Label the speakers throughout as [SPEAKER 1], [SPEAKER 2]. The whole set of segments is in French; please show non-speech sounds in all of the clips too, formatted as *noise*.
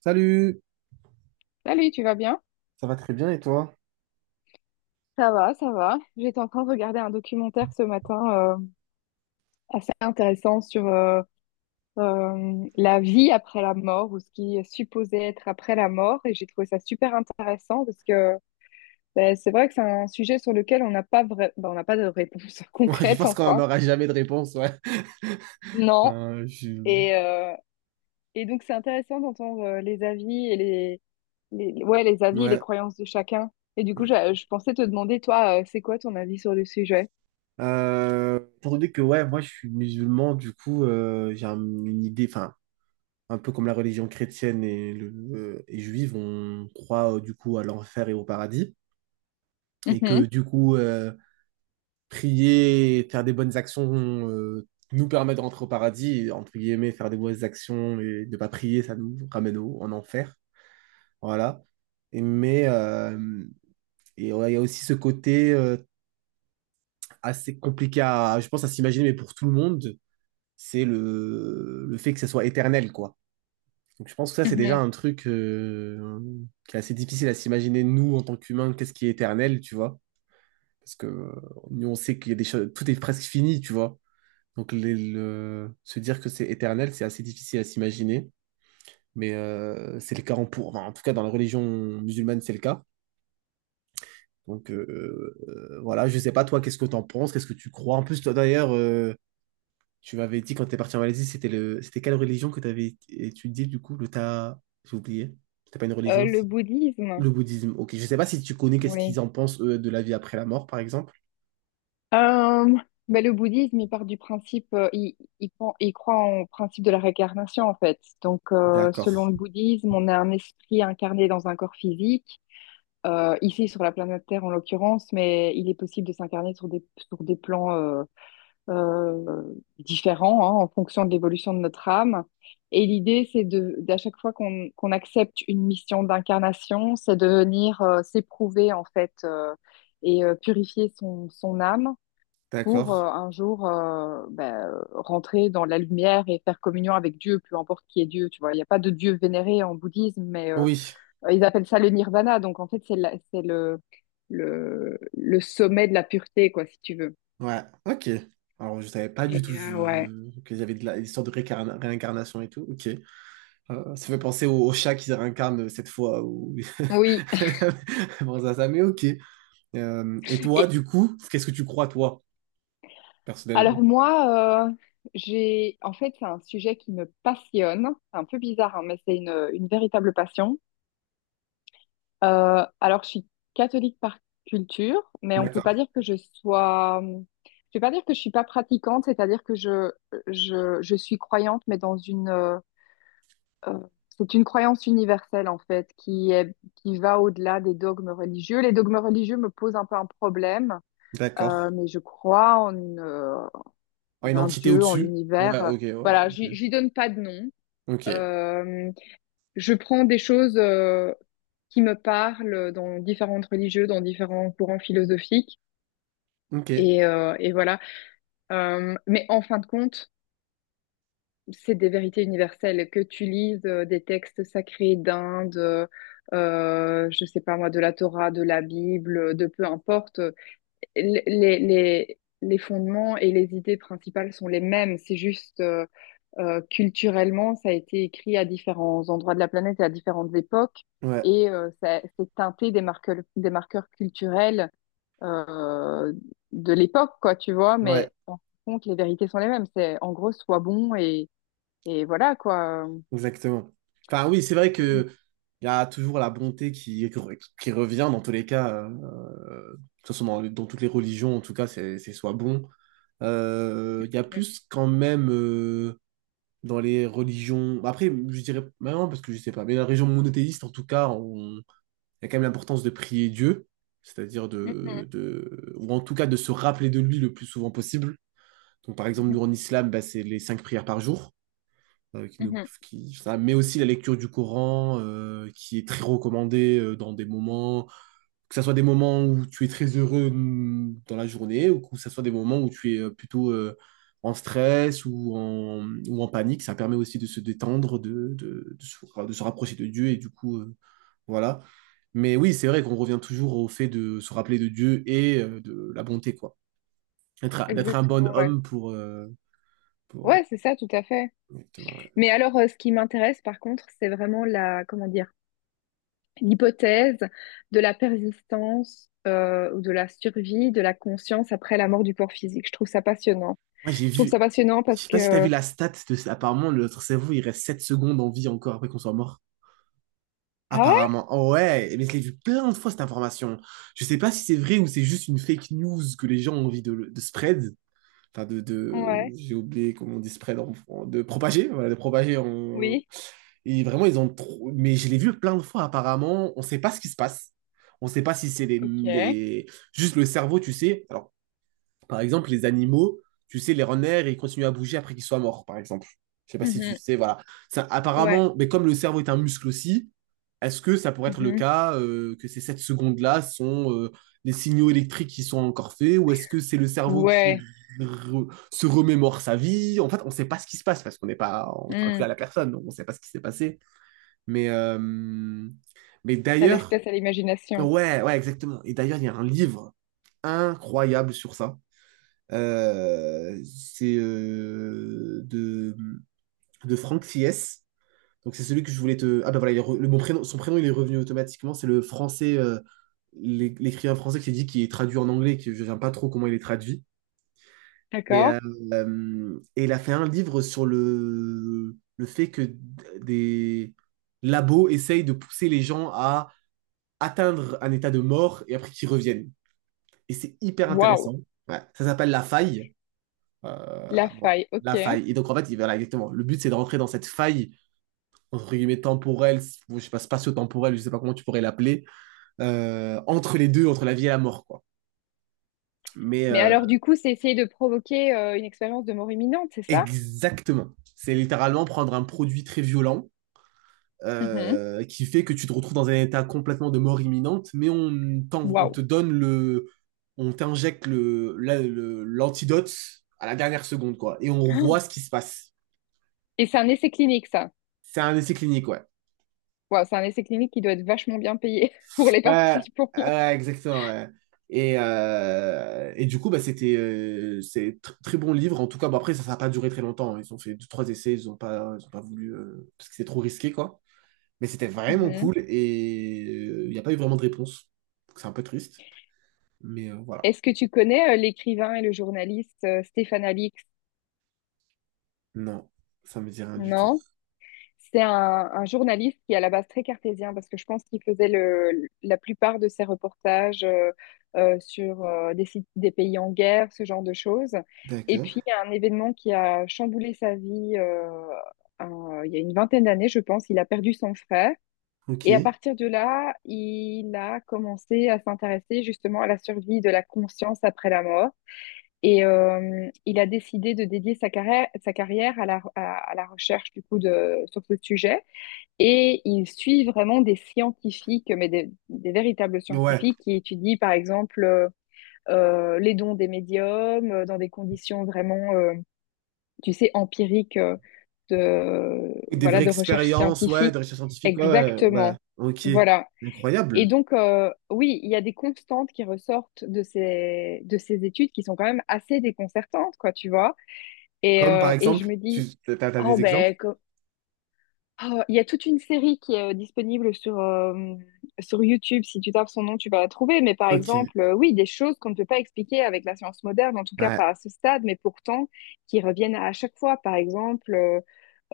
[SPEAKER 1] Salut!
[SPEAKER 2] Salut, tu vas bien?
[SPEAKER 1] Ça va très bien et toi? *laughs*
[SPEAKER 2] Ça va, ça va. J'étais en train de regarder un documentaire ce matin assez intéressant sur la vie après la mort ou ce qui est supposé être après la mort et j'ai trouvé ça super intéressant parce que ben, c'est vrai que c'est un sujet sur lequel on n'a pas ben, on n'a pas de réponse *laughs*
[SPEAKER 1] Ouais, je
[SPEAKER 2] concrète
[SPEAKER 1] pense qu'on
[SPEAKER 2] enfin.
[SPEAKER 1] n'aura jamais de réponse, ouais.
[SPEAKER 2] Non.
[SPEAKER 1] Enfin, je.
[SPEAKER 2] Et, euh, et donc c'est intéressant d'entendre les avis les ouais les avis et les
[SPEAKER 1] Ouais.
[SPEAKER 2] croyances de chacun. Et du coup, je pensais te demander toi, c'est quoi ton avis sur le sujet?
[SPEAKER 1] Étant donné que ouais, moi je suis musulman, du coup j'ai une idée, enfin un peu comme la religion chrétienne et juive, on croit du coup à l'enfer et au paradis, et que
[SPEAKER 2] Mhm,
[SPEAKER 1] du coup prier, faire des bonnes actions nous permet de rentrer au paradis, et, entre guillemets, faire des mauvaises actions et ne pas prier, ça nous ramène en enfer, voilà. Et, mais euh, Et ouais, il y a aussi ce côté assez compliqué à, je pense, à s'imaginer, mais pour tout le monde, c'est le fait que ça soit éternel, quoi. Donc je pense que ça, c'est déjà
[SPEAKER 2] mhm.
[SPEAKER 1] un truc qui est assez difficile à s'imaginer, nous, en tant qu'humains, qu'est-ce qui est éternel, tu vois. Parce que nous, on sait qu'il y a des choses, tout est presque fini, tu vois. Donc se dire que c'est éternel, c'est assez difficile à s'imaginer. Mais c'est le cas enfin, en tout cas, dans la religion musulmane, c'est le cas. Donc voilà, je sais pas toi, qu'est-ce que t'en penses, qu'est-ce que tu crois. En plus, toi d'ailleurs, tu m'avais dit quand t'es parti en Malaisie, c'était quelle religion que t'avais étudié du coup, j'ai oublié. C'était pas une religion,
[SPEAKER 2] Le
[SPEAKER 1] si. Le
[SPEAKER 2] bouddhisme,
[SPEAKER 1] bouddhisme. Ok, je sais pas si tu connais qu'est-ce
[SPEAKER 2] oui.
[SPEAKER 1] qu'ils en pensent eux, de la vie après la mort, par exemple.
[SPEAKER 2] Euh, ben, le bouddhisme, il part du principe, il croit en principe de la réincarnation, en fait. Donc, selon
[SPEAKER 1] D'accord,
[SPEAKER 2] le bouddhisme, on a un esprit incarné dans un corps physique, ici sur la planète Terre en l'occurrence, mais il est possible de s'incarner sur des plans différents hein, en fonction de l'évolution de notre âme. Et l'idée, c'est de, d'à chaque fois qu'on accepte une mission d'incarnation, c'est de venir s'éprouver en fait et purifier son, son âme pour
[SPEAKER 1] d'accord.
[SPEAKER 2] un jour ben, rentrer dans la lumière et faire communion avec Dieu, peu importe qui est Dieu. Tu vois, il n'y a pas de Dieu vénéré en bouddhisme, mais
[SPEAKER 1] Oui,
[SPEAKER 2] ils appellent ça le nirvana. Donc en fait, c'est le, le sommet de la pureté, quoi, si tu veux.
[SPEAKER 1] ouais, ok. Alors je savais pas du tout
[SPEAKER 2] Et, ouais.
[SPEAKER 1] qu'il y avait l'histoire de réincarnation et tout. Ok. Ça fait penser au chat qui se réincarne cette fois ou
[SPEAKER 2] Oui.
[SPEAKER 1] *laughs* bon, mais ok. Et
[SPEAKER 2] *laughs*
[SPEAKER 1] toi,
[SPEAKER 2] Et,
[SPEAKER 1] du coup, qu'est-ce que tu crois, toi,
[SPEAKER 2] alors
[SPEAKER 1] personnellement?
[SPEAKER 2] moi, j'ai en fait c'est un sujet qui me passionne. C'est un peu bizarre, hein, mais c'est une véritable passion. Alors je suis catholique par culture, mais on peut pas
[SPEAKER 1] D'accord,
[SPEAKER 2] dire que je sois. Je vais pas dire que je suis pas pratiquante, c'est-à-dire que je suis croyante, mais dans une euh, c'est une croyance universelle en fait qui est qui va au-delà des dogmes religieux. Les dogmes religieux me posent un peu un problème,
[SPEAKER 1] d'accord.
[SPEAKER 2] mais je crois en une
[SPEAKER 1] Ouais,
[SPEAKER 2] en
[SPEAKER 1] une
[SPEAKER 2] un
[SPEAKER 1] entité
[SPEAKER 2] dieu, en
[SPEAKER 1] au-dessus? Ouais,
[SPEAKER 2] l'univers.
[SPEAKER 1] ok, ouais,
[SPEAKER 2] Voilà,
[SPEAKER 1] ok.
[SPEAKER 2] j'y donne pas de nom.
[SPEAKER 1] Ok,
[SPEAKER 2] Euh, je prends des choses qui me parlent dans différentes religieux, dans différents courants philosophiques.
[SPEAKER 1] ok,
[SPEAKER 2] Et voilà. Mais en fin de compte, c'est des vérités universelles. Que tu lises des textes sacrés d'Inde, je sais pas moi, de la Torah, de la Bible, de peu importe, les fondements et les idées principales sont les mêmes. C'est juste, euh, culturellement, ça a été écrit à différents endroits de la planète et à différentes époques,
[SPEAKER 1] ouais,
[SPEAKER 2] et ça c'est teinté des marqueurs culturels euh, de l'époque, quoi, tu vois.
[SPEAKER 1] ouais,
[SPEAKER 2] Mais en fin de compte, les vérités sont les mêmes. C'est en gros, sois bon et voilà, quoi.
[SPEAKER 1] exactement. Enfin, oui, c'est vrai
[SPEAKER 2] Et-
[SPEAKER 1] que il y a toujours la bonté qui revient dans tous les cas, de toute façon, dans toutes les religions, en tout cas, c'est soit bon. Il y a plus quand même dans les religions. Après, je dirais maintenant parce que je sais pas, mais la religion monothéiste, en tout cas, on il y a quand même l'importance de prier Dieu, c'est-à-dire
[SPEAKER 2] mhm,
[SPEAKER 1] ou en tout cas de se rappeler de lui le plus souvent possible. Donc par exemple,
[SPEAKER 2] mhm,
[SPEAKER 1] nous en islam, bah, c'est les cinq prières par jour, qui nous-
[SPEAKER 2] mhm.
[SPEAKER 1] qui- ça, mais aussi la lecture du Coran, qui est très recommandée dans des moments que ça soit des moments où tu es très heureux dans la journée ou que ça soit des moments où tu es plutôt en stress ou ou en panique. Ça permet aussi de se détendre, de se, enfin, de se rapprocher de Dieu et du coup, voilà. Mais oui, c'est vrai qu'on revient toujours au fait de se rappeler de Dieu et de la bonté, quoi. D'être un bon
[SPEAKER 2] Exactement, ouais.
[SPEAKER 1] homme pour
[SPEAKER 2] Ouais, c'est ça, tout à fait.
[SPEAKER 1] exactement, ouais.
[SPEAKER 2] Mais alors, ce qui m'intéresse, par contre, c'est vraiment la, comment dire, l'hypothèse de la persistance ou de la survie de la conscience après la mort du corps physique. Je trouve ça passionnant.
[SPEAKER 1] Moi, j'ai
[SPEAKER 2] Je trouve
[SPEAKER 1] vu.
[SPEAKER 2] ça passionnant
[SPEAKER 1] Je
[SPEAKER 2] parce
[SPEAKER 1] sais pas si t'as
[SPEAKER 2] que...
[SPEAKER 1] vu la stat de. Apparemment, notre cerveau, il reste 7 secondes en vie encore après qu'on soit mort.
[SPEAKER 2] Ah ouais?
[SPEAKER 1] Apparemment. Oh ouais, mais je l'ai vu plein de fois cette information. Je sais pas si c'est vrai ou c'est juste une fake news que les gens ont envie de spread. Enfin, de
[SPEAKER 2] Ouais.
[SPEAKER 1] j'ai oublié comment on dit spread de propager. Voilà, de propager en.
[SPEAKER 2] Oui.
[SPEAKER 1] Et vraiment, ils ont trop. Mais je l'ai vu plein de fois apparemment. On sait pas ce qui se passe. On sait pas si c'est les,
[SPEAKER 2] Ok.
[SPEAKER 1] les... Juste le cerveau, tu sais. Alors, par exemple, les animaux, tu sais, les renards, ils continuent à bouger après qu'ils soient morts, par exemple. Je sais pas si tu
[SPEAKER 2] Mhm.
[SPEAKER 1] sais, voilà. Ça,
[SPEAKER 2] Ouais.
[SPEAKER 1] apparemment, mais comme le cerveau est un muscle aussi, est-ce que ça pourrait être le
[SPEAKER 2] Mhm.
[SPEAKER 1] cas que ces 7 secondes-là sont les signaux électriques qui sont encore faits ou est-ce que c'est le cerveau qui
[SPEAKER 2] Ouais.
[SPEAKER 1] se remémore sa vie? En fait, on ne sait pas ce qui se passe parce qu'on n'est pas, on parle plus
[SPEAKER 2] Hmm.
[SPEAKER 1] à la personne, donc on ne sait pas ce qui s'est passé. Mais, euh, mais
[SPEAKER 2] Ça laisse
[SPEAKER 1] d'ailleurs,
[SPEAKER 2] place à l'imagination.
[SPEAKER 1] ouais, ouais, exactement. Et d'ailleurs, il y a un livre incroyable sur ça, c'est, de Franck Fies. Donc c'est celui que je voulais te. Ah bah voilà, il est le, bon prénom, son prénom il est revenu automatiquement, c'est le français, l'écrivain français qui s'est dit qui est traduit en anglais, que je ne sais pas trop comment il est traduit. Et,
[SPEAKER 2] D'accord?
[SPEAKER 1] euh, et il a fait un livre sur le fait que des labos essayent de pousser les gens à atteindre un état de mort et après qu'ils reviennent. Et c'est hyper
[SPEAKER 2] Waouh.
[SPEAKER 1] intéressant. Ouais. Ça s'appelle La Faille. Euh,
[SPEAKER 2] La
[SPEAKER 1] voilà.
[SPEAKER 2] faille.
[SPEAKER 1] La
[SPEAKER 2] Ok.
[SPEAKER 1] faille. Et donc, en fait, voilà, exactement. Le but, c'est de rentrer dans cette faille, entre guillemets, temporelle, je sais pas, spatio-temporelle, je sais pas comment tu pourrais l'appeler, entre les deux, entre la vie et la mort, quoi. Mais
[SPEAKER 2] Mais
[SPEAKER 1] euh,
[SPEAKER 2] alors, du coup, c'est essayer de provoquer une expérience de mort imminente, c'est ça?
[SPEAKER 1] Exactement. C'est littéralement prendre un produit très violent,
[SPEAKER 2] Mhm.
[SPEAKER 1] qui fait que tu te retrouves dans un état complètement de mort imminente, mais on
[SPEAKER 2] Waouh.
[SPEAKER 1] te donne le. On t'injecte l'antidote à la dernière seconde, quoi. Et on voit
[SPEAKER 2] Oh.
[SPEAKER 1] ce qui se passe.
[SPEAKER 2] Et c'est un essai clinique, ça.
[SPEAKER 1] C'est un essai clinique, ouais.
[SPEAKER 2] Waouh, c'est un essai clinique qui doit être vachement bien payé *laughs* pour les
[SPEAKER 1] Ouais,
[SPEAKER 2] participants.
[SPEAKER 1] ouais, exactement, ouais. Et du coup, bah, c'est très bon livre. En tout cas, bon, après, ça n'a pas duré très longtemps, hein. Ils ont fait deux, trois essais, ils n'ont pas, ils ont pas voulu, parce que c'est trop risqué, quoi. Mais c'était vraiment
[SPEAKER 2] Mhm.
[SPEAKER 1] cool et il n'y a pas eu vraiment de réponse. Donc, c'est un peu triste. Mais, voilà.
[SPEAKER 2] Est-ce que tu connais l'écrivain et le journaliste Stéphane Alix?
[SPEAKER 1] Non, ça me dit rien du tout.
[SPEAKER 2] Non. C'est un journaliste qui est à la base très cartésien parce que je pense qu'il faisait le, la plupart de ses reportages sur des pays en guerre, ce genre de choses. Et
[SPEAKER 1] D'accord.
[SPEAKER 2] puis, il y a un événement qui a chamboulé sa vie un- il y a une vingtaine d'années, je pense. Il a perdu son frère. Et à
[SPEAKER 1] Ok.
[SPEAKER 2] partir de là, il a commencé à s'intéresser justement à la survie de la conscience après la mort. Et il a décidé de dédier sa carrière à la recherche du coup de, sur ce sujet. Et il suit vraiment des scientifiques, mais des véritables
[SPEAKER 1] Ouais.
[SPEAKER 2] scientifiques qui étudient par exemple les dons des médiums dans des conditions vraiment, tu sais, empiriques de,
[SPEAKER 1] Des vraies
[SPEAKER 2] voilà, de recherche
[SPEAKER 1] expériences, ouais, de
[SPEAKER 2] scientifique.
[SPEAKER 1] recherche scientifique, ouais, ouais, ouais.
[SPEAKER 2] Exactement.
[SPEAKER 1] Ok.
[SPEAKER 2] Voilà. Et
[SPEAKER 1] Incroyable.
[SPEAKER 2] donc, oui, il y a des constantes qui ressortent de ces études qui sont quand même assez déconcertantes, quoi, tu vois.
[SPEAKER 1] Comme par
[SPEAKER 2] Et je
[SPEAKER 1] exemple,
[SPEAKER 2] me dis,
[SPEAKER 1] t'as
[SPEAKER 2] oh
[SPEAKER 1] des exemples?
[SPEAKER 2] ben, co- ah, il y a toute une série qui est disponible sur YouTube. Si tu tapes son nom, tu vas la trouver. Mais par
[SPEAKER 1] Ok.
[SPEAKER 2] exemple, oui, des choses qu'on ne peut pas expliquer avec la science moderne, en tout cas
[SPEAKER 1] Ouais.
[SPEAKER 2] pas à ce stade, mais pourtant qui reviennent à chaque fois. Par exemple,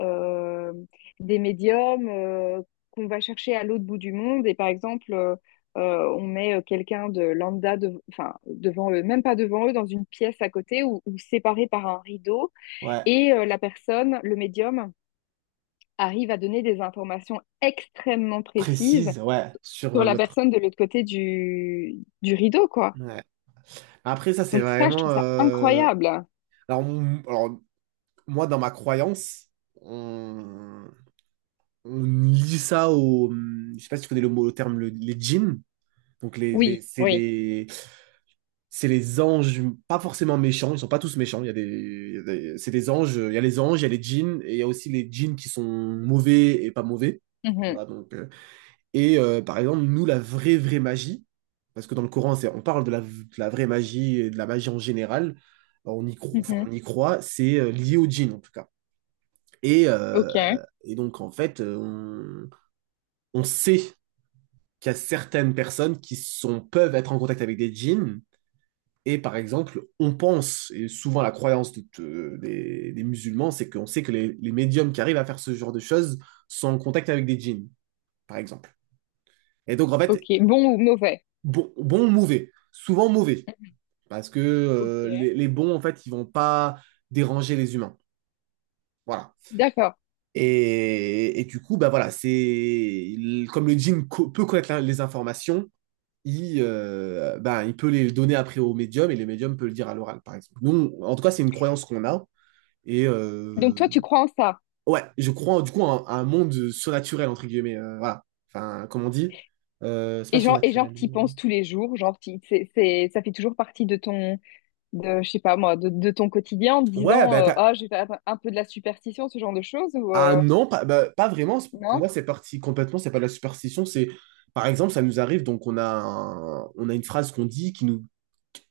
[SPEAKER 2] euh, des médiums qu'on va chercher à l'autre bout du monde. Et par exemple, on met quelqu'un de lambda, de, enfin, devant eux, même pas devant eux, dans une pièce à côté ou séparé par un rideau.
[SPEAKER 1] Ouais,
[SPEAKER 2] Et la personne, le médium, arrive à donner des informations extrêmement précises
[SPEAKER 1] précise, ouais, sur
[SPEAKER 2] sur la
[SPEAKER 1] l'autre.
[SPEAKER 2] personne de l'autre côté du rideau, quoi.
[SPEAKER 1] Ouais. Après, ça, c'est
[SPEAKER 2] Donc ça, je
[SPEAKER 1] vraiment.
[SPEAKER 2] trouve ça
[SPEAKER 1] euh,
[SPEAKER 2] incroyable.
[SPEAKER 1] Alors, moi, dans ma croyance, on, on lit ça au. Je sais pas si tu connais le mot, le terme, les djinns. Donc,
[SPEAKER 2] Oui, oui.
[SPEAKER 1] c'est les anges, pas forcément méchants, ils sont pas tous méchants. Il y a des, il y a des- C'est des anges, il y a les anges, il y a les djinns, et il y a aussi les djinns qui sont mauvais et pas mauvais.
[SPEAKER 2] Mhm,
[SPEAKER 1] Voilà, donc, et par exemple, nous, la vraie, vraie magie, parce que dans le Coran, on parle de la vraie magie et de la magie en général, on y croit, enfin,
[SPEAKER 2] mhm.
[SPEAKER 1] on y croit, c'est lié au djinn en tout cas. Et,
[SPEAKER 2] Ok,
[SPEAKER 1] euh, et donc, en fait, on sait qu'il y a certaines personnes qui sont, peuvent être en contact avec des djinns. Et par exemple, on pense, et souvent la croyance des musulmans, c'est qu'on sait que les médiums qui arrivent à faire ce genre de choses sont en contact avec des djinns, par exemple. Et donc, en
[SPEAKER 2] ok.
[SPEAKER 1] fait,
[SPEAKER 2] Bon ou mauvais?
[SPEAKER 1] bon, bon ou mauvais. Souvent mauvais. Parce que
[SPEAKER 2] Ok.
[SPEAKER 1] les bons, en fait, ils vont pas déranger les humains. Voilà.
[SPEAKER 2] D'accord.
[SPEAKER 1] Et du coup, bah voilà, c'est comme le djinn peut connaître les informations, bah, il peut les donner après au médium et le médium peut le dire à l'oral, par exemple. Nous, en tout cas, c'est une croyance qu'on a. Et
[SPEAKER 2] Donc toi,
[SPEAKER 1] euh,
[SPEAKER 2] tu crois en ça.
[SPEAKER 1] ouais, je crois du coup à un monde surnaturel, entre guillemets, voilà. Enfin, comme on dit, c'est pas
[SPEAKER 2] Et genre,
[SPEAKER 1] surnaturel.
[SPEAKER 2] t'y penses tous les jours, genre, t'y- c'est, ça fait toujours partie de ton, de, je sais pas moi, de ton quotidien en te
[SPEAKER 1] Ouais,
[SPEAKER 2] disant,
[SPEAKER 1] bah.
[SPEAKER 2] ah, j'ai fait un peu de la superstition, ce genre de choses, ou
[SPEAKER 1] Ah non, pas, bah, pas vraiment. Pour
[SPEAKER 2] non?
[SPEAKER 1] moi, c'est parti complètement. C'est pas de la superstition. C'est, par exemple, ça nous arrive. Donc, on a une phrase qu'on dit qui nous,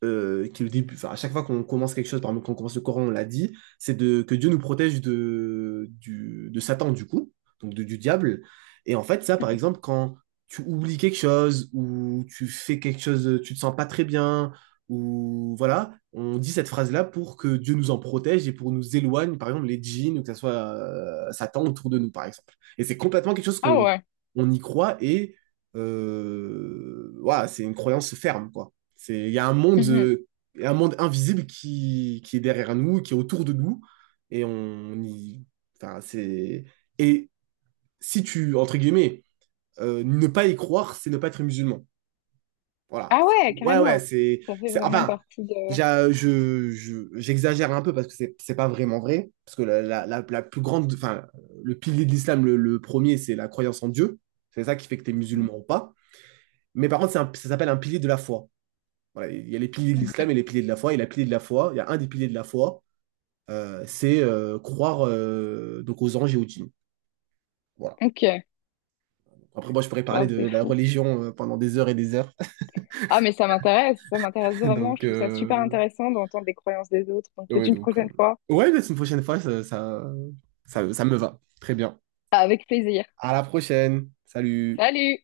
[SPEAKER 1] qui est le début, enfin, à chaque fois qu'on commence quelque chose, par exemple, quand on commence le Coran, on l'a dit, que Dieu nous protège de Satan, du coup, donc du diable. Et en fait, ça, par
[SPEAKER 2] Mhm.
[SPEAKER 1] exemple, quand tu oublies quelque chose ou tu fais quelque chose, tu te sens pas très bien, ou voilà, on dit cette phrase-là pour que Dieu nous en protège et pour nous éloigne, par exemple, les djinns ou que ça soit Satan autour de nous, par exemple. Et c'est complètement quelque chose
[SPEAKER 2] Ah
[SPEAKER 1] qu'on
[SPEAKER 2] ouais.
[SPEAKER 1] on y croit et voilà, c'est une croyance ferme, quoi. C'est,
[SPEAKER 2] Mhm.
[SPEAKER 1] il y a un monde invisible qui est derrière nous, qui est autour de nous, et on y, enfin, c'est, et si tu, entre guillemets, ne pas y croire, c'est ne pas être musulman. Voilà.
[SPEAKER 2] Ah ouais,
[SPEAKER 1] Ouais, ouais,
[SPEAKER 2] carrément. Ça fait vraiment
[SPEAKER 1] enfin,
[SPEAKER 2] partie de...
[SPEAKER 1] j'exagère un peu parce que c'est pas vraiment vrai, parce que la plus grande, enfin, le pilier de l'islam, le premier, c'est la croyance en Dieu. C'est ça qui fait que tu es musulman ou pas. Mais par contre, ça s'appelle un pilier de la foi. Voilà, il y a les piliers de l'islam et les piliers de la foi. Il y a un des piliers de la foi, c'est croire donc aux anges et aux djinns. Voilà.
[SPEAKER 2] Ok,
[SPEAKER 1] Après, moi, je pourrais parler
[SPEAKER 2] wow, c'est
[SPEAKER 1] de la
[SPEAKER 2] fou.
[SPEAKER 1] religion pendant des heures et des heures.
[SPEAKER 2] Ah mais ça m'intéresse
[SPEAKER 1] *laughs*
[SPEAKER 2] vraiment. Je
[SPEAKER 1] Donc,
[SPEAKER 2] trouve ça super
[SPEAKER 1] euh,
[SPEAKER 2] intéressant d'entendre les croyances des autres. Donc peut-être
[SPEAKER 1] ouais,
[SPEAKER 2] une
[SPEAKER 1] donc, euh,
[SPEAKER 2] prochaine fois.
[SPEAKER 1] ouais, mais une prochaine fois, ça me va. Très bien.
[SPEAKER 2] Avec plaisir.
[SPEAKER 1] À la prochaine. Salut.
[SPEAKER 2] Salut!